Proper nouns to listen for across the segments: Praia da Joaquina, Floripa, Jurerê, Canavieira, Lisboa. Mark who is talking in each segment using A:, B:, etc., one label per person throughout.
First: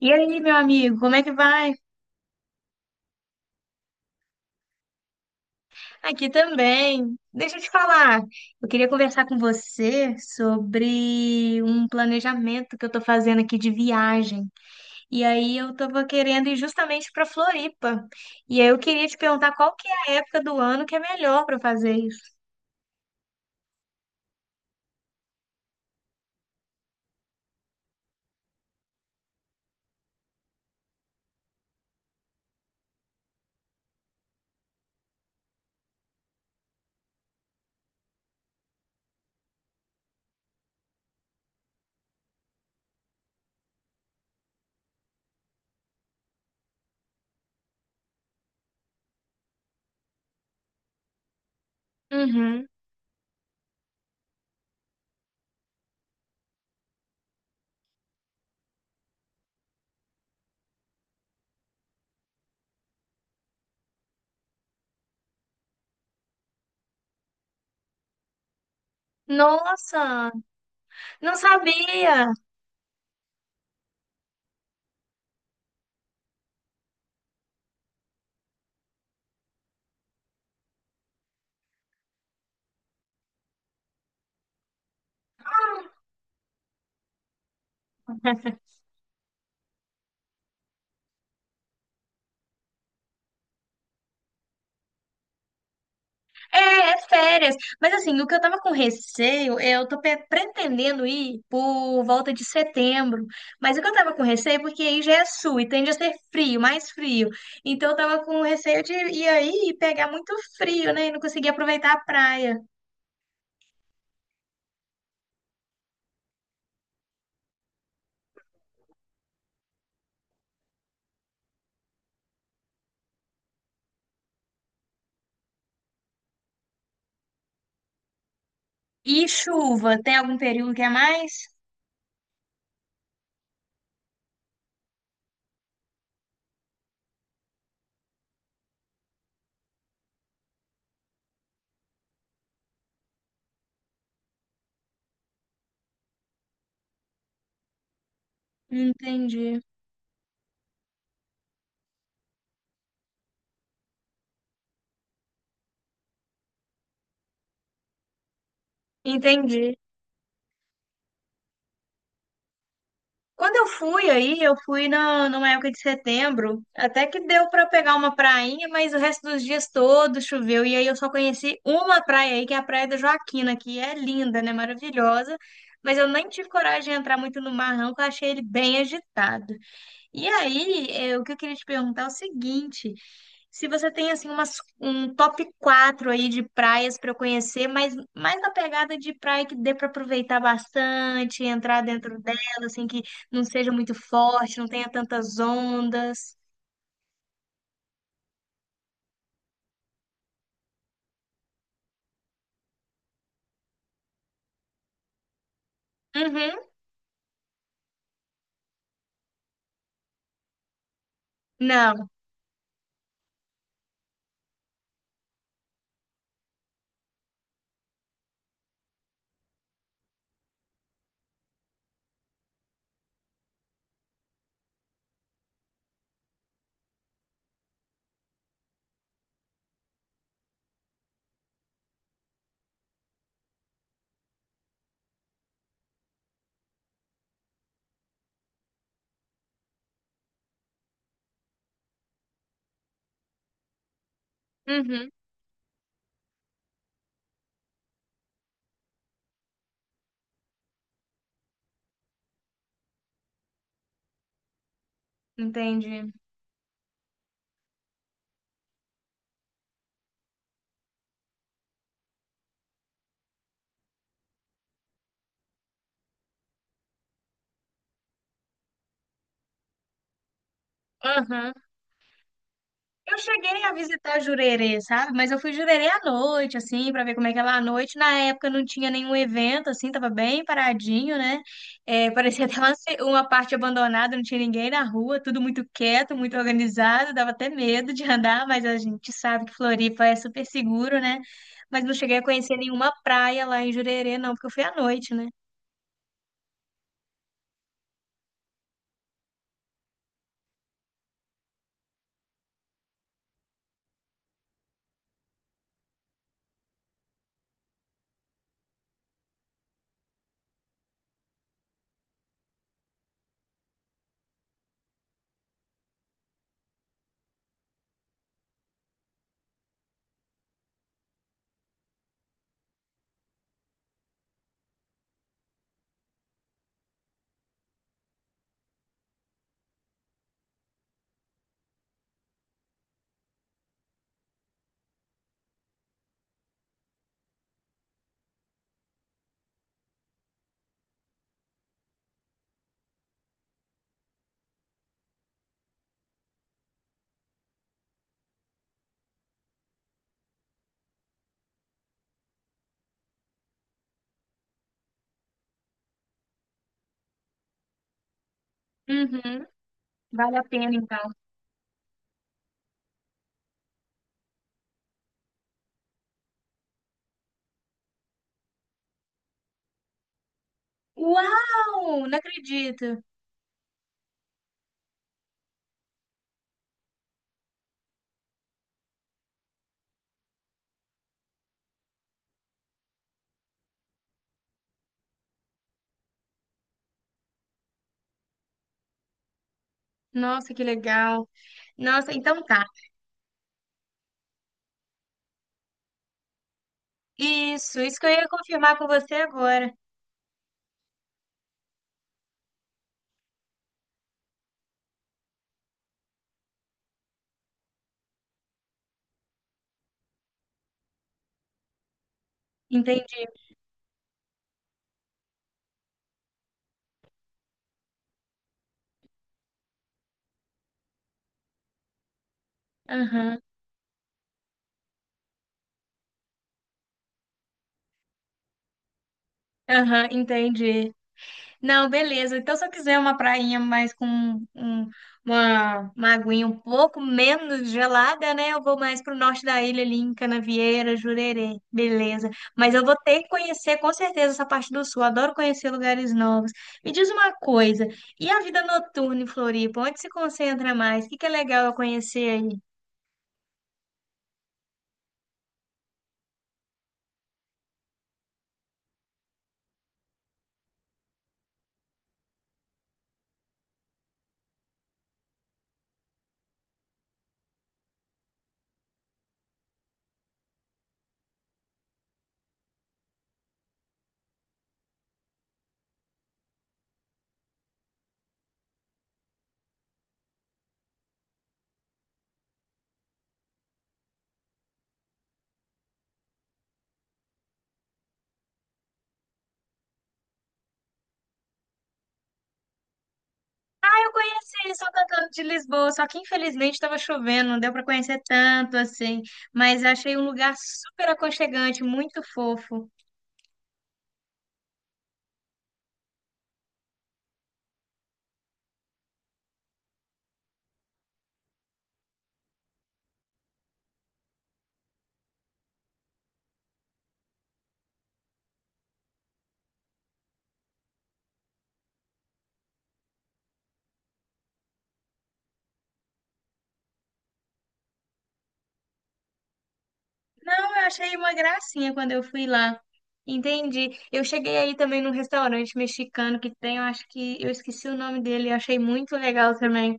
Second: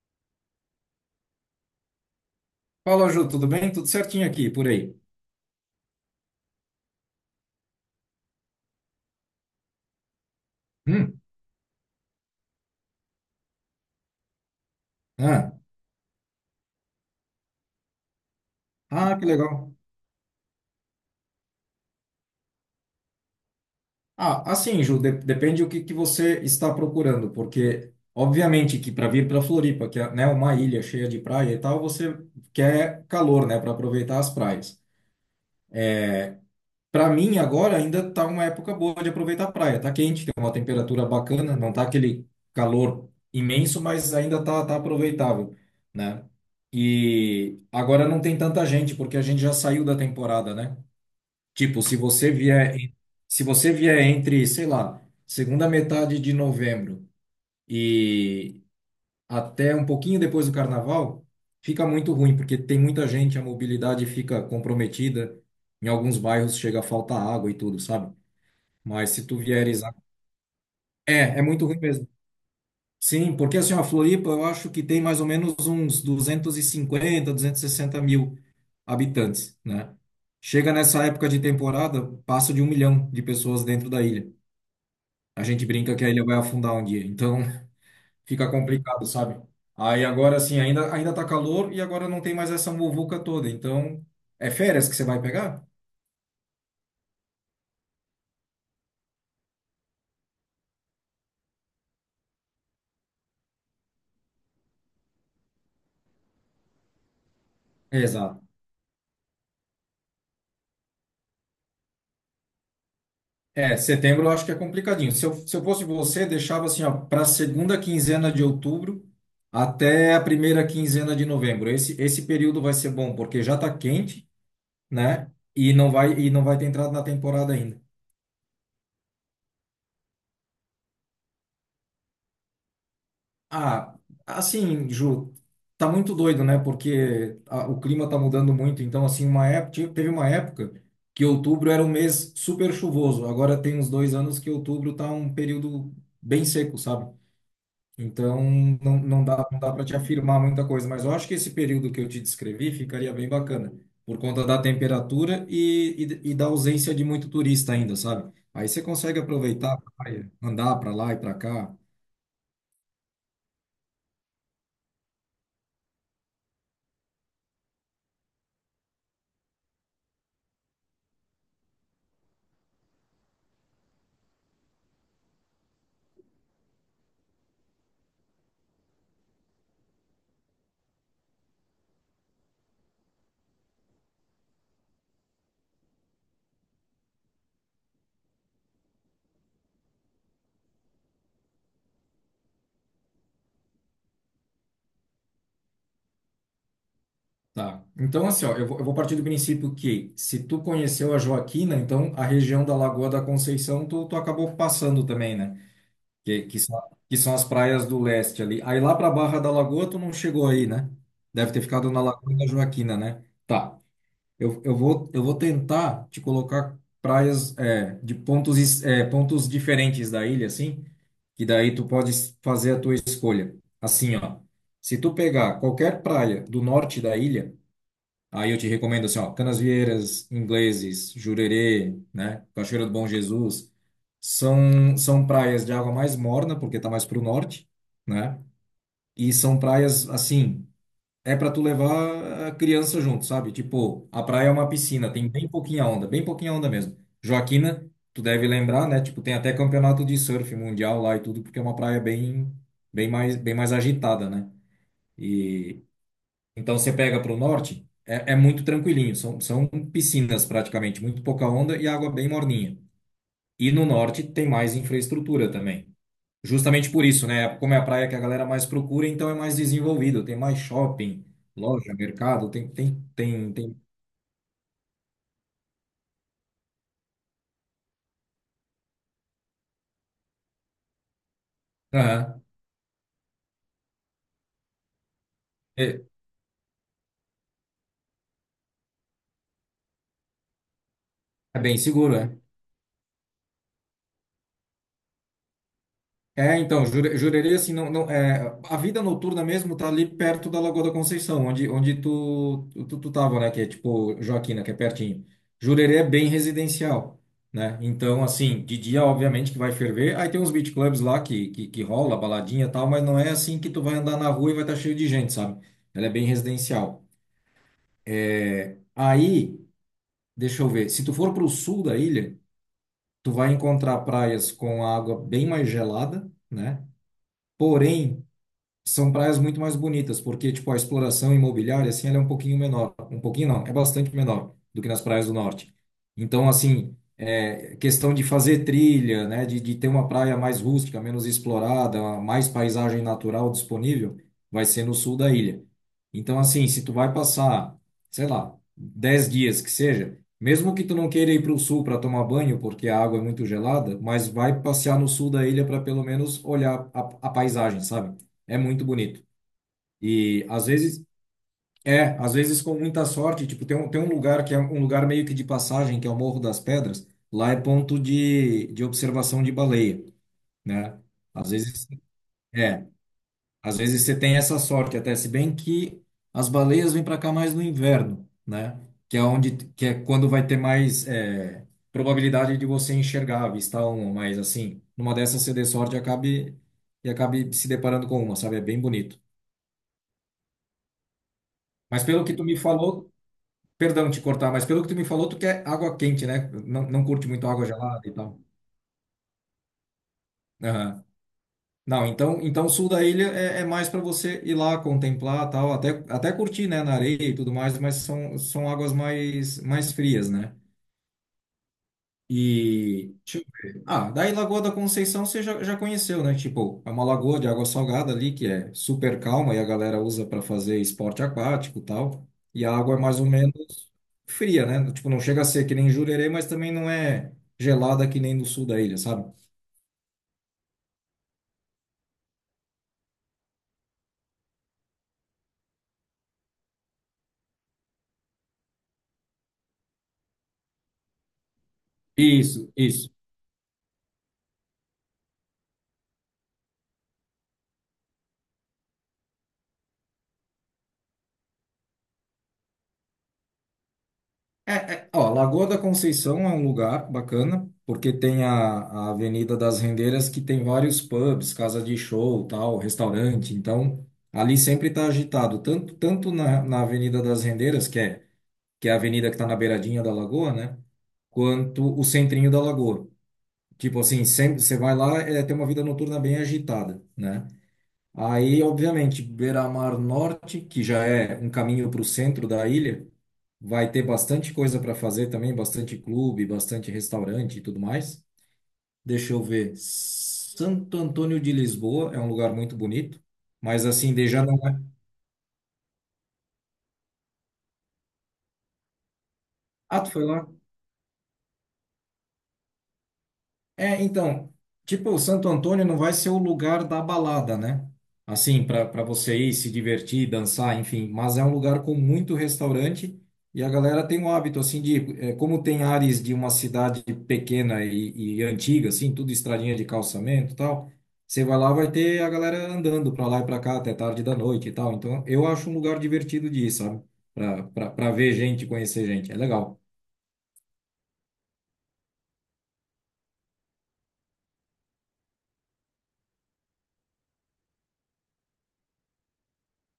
A: E aí, meu amigo, como é que vai?
B: Fala, Ju, tudo bem? Tudo certinho aqui, por aí.
A: Aqui também. Deixa eu te falar. Eu queria conversar com você
B: Hum.
A: sobre um planejamento que eu tô fazendo aqui de viagem. E
B: Ah,
A: aí eu tava querendo ir justamente para Floripa. E aí eu queria te
B: ah, que
A: perguntar qual
B: legal.
A: que é a época do ano que é melhor para fazer isso.
B: Ah, assim, Ju, depende do que você está procurando, porque, obviamente, que para vir para Floripa, que é, né, uma ilha cheia de praia e tal, você quer calor, né, para aproveitar as praias. Para mim, agora ainda tá uma época boa de aproveitar a praia. Tá quente, tem uma temperatura bacana, não tá aquele calor imenso, mas ainda tá aproveitável, né? E agora não tem tanta gente, porque a gente já saiu da temporada, né? Tipo,
A: Uhum.
B: se você vier entre, sei lá, segunda metade de novembro e até um pouquinho depois do carnaval, fica muito ruim, porque tem muita gente, a mobilidade fica comprometida, em alguns bairros chega a faltar água e tudo, sabe? Mas se tu vieres.
A: Nossa, não
B: É, é muito ruim mesmo.
A: sabia.
B: Sim, porque assim, a Floripa, eu acho que tem mais ou menos uns 200, 250, 260 mil habitantes, né? Chega nessa época de temporada, passa de 1 milhão de pessoas dentro da ilha. A gente brinca que a ilha vai afundar um dia, então fica complicado, sabe? Aí agora assim, ainda tá calor e agora não tem mais essa muvuca toda, então é férias que você vai pegar?
A: É, é férias. Mas assim, o que eu tava com receio, eu tô pretendendo ir por volta de setembro. Mas o que eu tava com receio, é porque aí já é sul e tende a ser frio, mais frio. Então eu tava
B: Exato.
A: com receio de ir aí e pegar muito frio, né? E não conseguir aproveitar a praia.
B: É, setembro eu acho que é complicadinho. Se eu fosse você, deixava assim, ó, para segunda quinzena de outubro até a primeira quinzena de novembro. Esse período vai ser bom porque já tá quente, né? E não vai ter entrado na temporada ainda.
A: E chuva, tem algum período que é mais?
B: Ah, assim, Ju, tá muito doido, né? Porque o clima tá mudando muito. Então, assim, uma época, teve uma época que outubro era um mês super chuvoso. Agora tem uns 2 anos que outubro tá um período bem seco, sabe? Então, não, não dá, não
A: Entendi.
B: dá para te afirmar muita coisa. Mas eu acho que esse período que eu te descrevi ficaria bem bacana, por conta da temperatura e da ausência de muito turista ainda, sabe? Aí você consegue aproveitar
A: Entendi.
B: a praia, andar para lá e para cá.
A: Quando eu fui aí, eu fui numa época de setembro, até que deu pra pegar uma prainha, mas o resto dos dias todos choveu. E aí eu só conheci uma praia aí, que é a Praia da Joaquina, que é linda, né? Maravilhosa. Mas eu nem tive coragem de entrar muito no mar, não, porque eu achei ele bem agitado. E aí, o que eu queria te perguntar é o seguinte: se você tem assim um top 4 aí de praias para eu conhecer, mas mais na pegada de praia que dê para aproveitar bastante, entrar dentro dela, assim que não seja muito forte, não tenha tantas ondas.
B: Tá. Então, assim, ó, eu vou partir do princípio que se tu conheceu a Joaquina, então a região da Lagoa da Conceição tu acabou passando também, né? Que,
A: Uhum.
B: que são, que são as praias do leste ali. Aí lá pra Barra da Lagoa tu não chegou aí, né? Deve ter ficado na
A: Não.
B: Lagoa da Joaquina, né? Tá. Eu vou tentar te colocar praias é, de pontos, é, pontos diferentes da ilha, assim, que daí tu pode fazer a tua escolha. Assim, ó. Se tu pegar qualquer praia do norte da ilha, aí eu te recomendo assim, ó, Canasvieiras, Ingleses, Jurerê, né, Cachoeira do Bom Jesus, são praias de água mais morna, porque tá mais pro norte, né? E são praias assim, é para tu levar a criança junto, sabe? Tipo, a praia é uma
A: Uhum.
B: piscina, tem bem pouquinha onda mesmo. Joaquina, tu deve lembrar, né? Tipo, tem até campeonato de surf mundial lá e tudo, porque é uma praia bem mais agitada, né? E
A: Entendi.
B: então você pega para o norte, é, é muito tranquilinho, são piscinas praticamente, muito pouca onda e água bem morninha. E no norte tem mais infraestrutura também. Justamente por isso, né? Como é a praia que a galera mais procura, então é mais desenvolvido, tem mais shopping,
A: Uhum.
B: loja, mercado, tem, tem,
A: Eu
B: tem,
A: cheguei a
B: tem.
A: visitar Jurerê, sabe? Mas eu fui Jurerê à noite, assim, pra ver como é que é lá à noite. Na época não tinha nenhum evento, assim, tava bem paradinho, né? É,
B: Aham.
A: parecia até uma parte abandonada, não tinha ninguém na rua, tudo muito
B: É,
A: quieto, muito organizado, dava até medo de andar, mas a gente sabe que Floripa é super seguro, né?
B: é bem
A: Mas não
B: seguro,
A: cheguei a
B: é.
A: conhecer nenhuma praia lá em Jurerê, não, porque eu fui à noite, né?
B: É, então, Jurerê, assim, não, não, é, a vida noturna mesmo tá ali perto da Lagoa da Conceição, onde tu tava, né, que é tipo Joaquina, que é pertinho. Jurerê é bem residencial, né, então, assim, de dia, obviamente, que vai ferver, aí tem uns beach clubs lá que rola, baladinha e tal, mas não é assim que tu vai andar na rua e vai estar cheio de gente, sabe? Ela é bem residencial. É, aí, deixa eu ver, se tu for pro sul da ilha, tu vai encontrar praias com água bem mais gelada, né, porém são praias muito mais bonitas, porque tipo a exploração imobiliária assim, ela é um pouquinho menor, um pouquinho não, é bastante menor do que nas praias do norte. Então, assim, é questão de fazer trilha, né, de ter uma praia mais rústica, menos explorada, mais paisagem natural disponível, vai ser no sul da ilha. Então, assim, se tu vai passar, sei lá, 10 dias que seja, mesmo que tu não queira ir para o sul para tomar banho, porque a água é muito gelada, mas vai passear no sul da ilha para pelo menos olhar a paisagem, sabe? É muito bonito.
A: Uhum, vale a
B: E às
A: pena
B: vezes,
A: então.
B: é, às vezes com muita sorte, tipo, tem um lugar que é um lugar meio que de passagem, que é o Morro das Pedras, lá é ponto de observação de baleia, né? Às vezes,
A: Uau! Não
B: é,
A: acredito!
B: às vezes você tem essa sorte, até se bem que as baleias vêm para cá mais no inverno, né? Que é onde, que é quando vai ter mais é, probabilidade de você enxergar, avistar uma, mas assim, numa dessas você dê sorte e acabe se deparando com uma, sabe? É bem bonito.
A: Nossa, que legal!
B: Mas
A: Nossa,
B: pelo que
A: então
B: tu me
A: tá.
B: falou, perdão te cortar, mas pelo que tu me falou, tu quer água quente, né? Não, não curte muito água
A: Isso
B: gelada
A: que eu
B: e
A: ia
B: tal.
A: confirmar com você agora.
B: Aham. Não, então o sul da ilha é mais para você ir lá contemplar, tal, até curtir, né, na areia e tudo mais, mas são águas mais frias, né? E,
A: Entendi.
B: deixa eu ver. Ah, daí Lagoa da Conceição você já conheceu, né? Tipo, é uma lagoa de água salgada ali que é super calma e a galera usa para fazer esporte aquático e tal. E a água é mais ou
A: Aham,
B: menos fria, né? Tipo, não chega a ser que nem Jurerê, mas também não é gelada que nem no sul da ilha, sabe?
A: aham, entendi. Não, beleza. Então, se eu quiser uma prainha mais com um- uma aguinha um pouco menos gelada, né? Eu vou mais pro norte da ilha, ali em Canavieira, Jurerê. Beleza.
B: Isso,
A: Mas eu vou
B: isso.
A: ter que conhecer, com certeza, essa parte do sul. Adoro conhecer lugares novos. Me diz uma coisa, e a vida noturna em Floripa? Onde se concentra mais? O que que é legal eu conhecer aí?
B: É, ó, Lagoa da Conceição é um lugar bacana, porque tem a Avenida das Rendeiras que tem vários pubs, casa de show, tal, restaurante. Então, ali sempre está agitado, tanto na Avenida das Rendeiras, que é a avenida que está na beiradinha da lagoa, né? Quanto o centrinho da lagoa. Tipo assim, sempre você vai lá, é, tem uma vida noturna bem agitada, né? Aí, obviamente, Beira-Mar Norte, que já é um caminho para o centro da ilha, vai ter bastante coisa para fazer também, bastante clube, bastante restaurante e tudo mais. Deixa eu ver. Santo Antônio de Lisboa é um lugar muito bonito, mas
A: Eu
B: assim, de já não
A: conheci ele
B: é.
A: só cantando de Lisboa, só que infelizmente estava chovendo, não deu para conhecer tanto assim, mas eu
B: Ah, tu
A: achei um
B: foi lá?
A: lugar super aconchegante, muito fofo.
B: É, então, tipo, o Santo Antônio não vai ser o lugar da balada, né? Assim, para você ir se divertir, dançar, enfim, mas é um lugar com muito restaurante e a galera tem o hábito, assim, de, é, como tem áreas de uma cidade pequena e antiga, assim, tudo estradinha de calçamento e tal, você vai lá, vai ter a galera andando para lá e para cá até tarde da noite e tal. Então, eu acho um lugar divertido de ir, sabe? Para ver gente, conhecer gente, é legal.
A: Não, eu achei uma gracinha quando eu fui lá. Entendi. Eu cheguei aí também num restaurante mexicano que tem, eu acho que eu esqueci o nome dele, eu achei muito legal também.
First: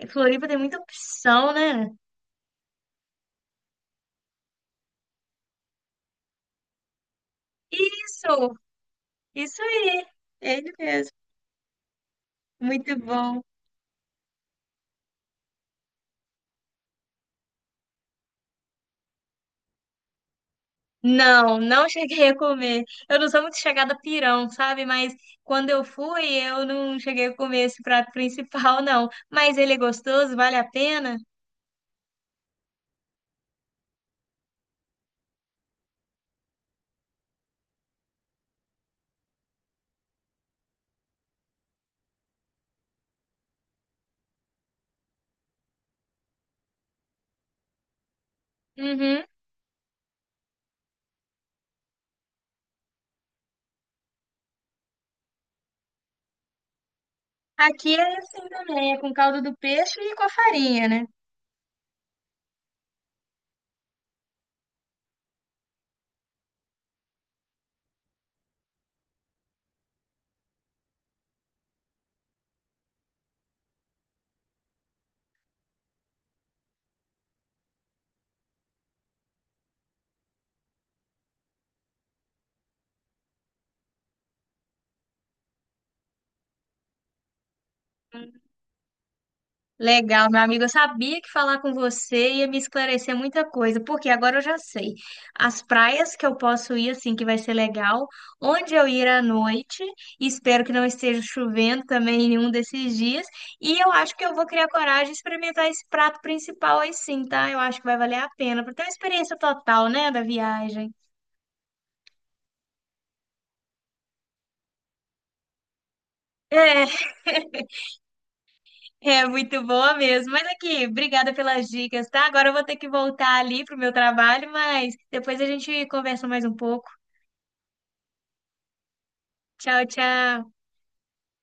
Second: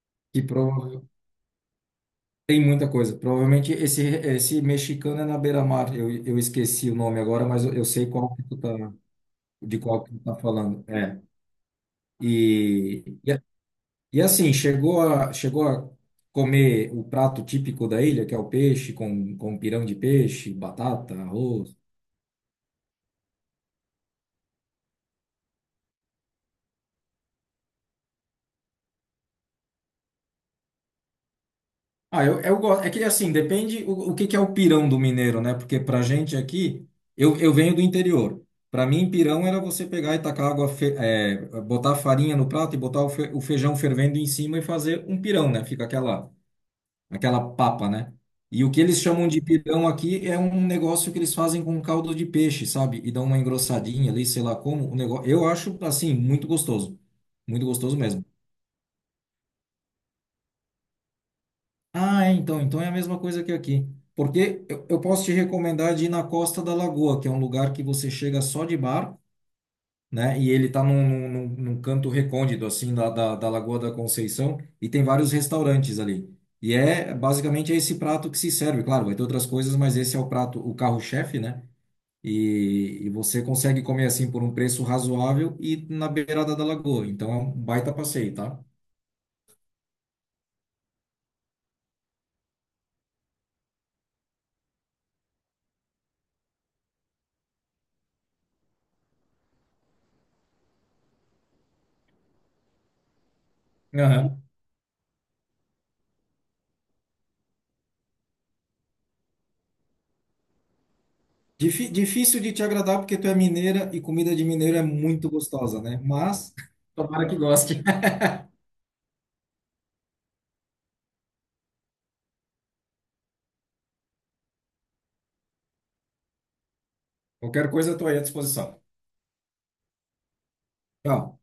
A: Em
B: E
A: Floripa tem muita opção, né?
B: tem muita coisa. Provavelmente esse mexicano é na beira-mar. Eu esqueci o nome agora, mas eu sei qual que
A: Isso,
B: tu tá,
A: isso
B: de qual
A: aí.
B: que tu tá
A: Ele
B: falando.
A: mesmo.
B: É.
A: Muito
B: E, e,
A: bom.
B: a- e assim, chegou a comer o prato típico da ilha, que é o peixe, com pirão de peixe, batata,
A: Não,
B: arroz.
A: não cheguei a comer. Eu não sou muito chegada a pirão, sabe? Mas quando eu fui, eu não cheguei a comer esse prato principal, não. Mas ele é gostoso, vale a pena?
B: Ah, eu gosto. É que assim, depende o que que é o pirão do mineiro, né? Porque pra gente aqui, eu venho do interior. Pra mim, pirão era você pegar e tacar água, é, botar farinha no prato e botar o feijão fervendo em cima e fazer um pirão, né? Fica aquela papa, né? E o que eles
A: Uhum.
B: chamam de pirão aqui é um negócio que eles fazem com caldo de peixe, sabe? E dão uma engrossadinha ali, sei lá como. O negócio, eu acho, assim, muito gostoso. Muito
A: Aqui
B: gostoso
A: é
B: mesmo.
A: assim também, é com caldo do peixe e com a farinha, né?
B: Ah, é, então é a mesma coisa que aqui. Porque eu posso te recomendar de ir na Costa da Lagoa, que é um lugar que você chega só de barco, né? E ele tá num canto recôndito, assim, da Lagoa da Conceição, e tem vários restaurantes ali. E é basicamente é esse prato que se serve. Claro, vai ter outras coisas, mas esse é o prato, o carro-chefe, né? E você consegue comer assim por um preço razoável e na beirada da lagoa. Então é um baita passeio, tá?
A: Legal, meu amigo. Eu sabia que falar com você ia me esclarecer muita coisa, porque agora eu já sei. As praias que eu posso ir, assim, que vai ser legal, onde eu ir à noite, e espero que não esteja chovendo também em nenhum desses dias. E eu acho que eu
B: Aham.
A: vou criar coragem de experimentar esse prato principal aí sim, tá? Eu acho que vai valer a pena, para ter uma experiência total, né, da viagem.
B: Difícil de te agradar porque tu é mineira e comida de mineiro é muito gostosa, né? Mas
A: É,
B: tomara que goste.
A: é muito boa mesmo. Mas aqui, obrigada pelas dicas, tá? Agora eu vou ter que voltar ali pro meu trabalho, mas depois a gente conversa mais um pouco.
B: Qualquer coisa eu tô aí à disposição.
A: Tchau, tchau.
B: Tchau.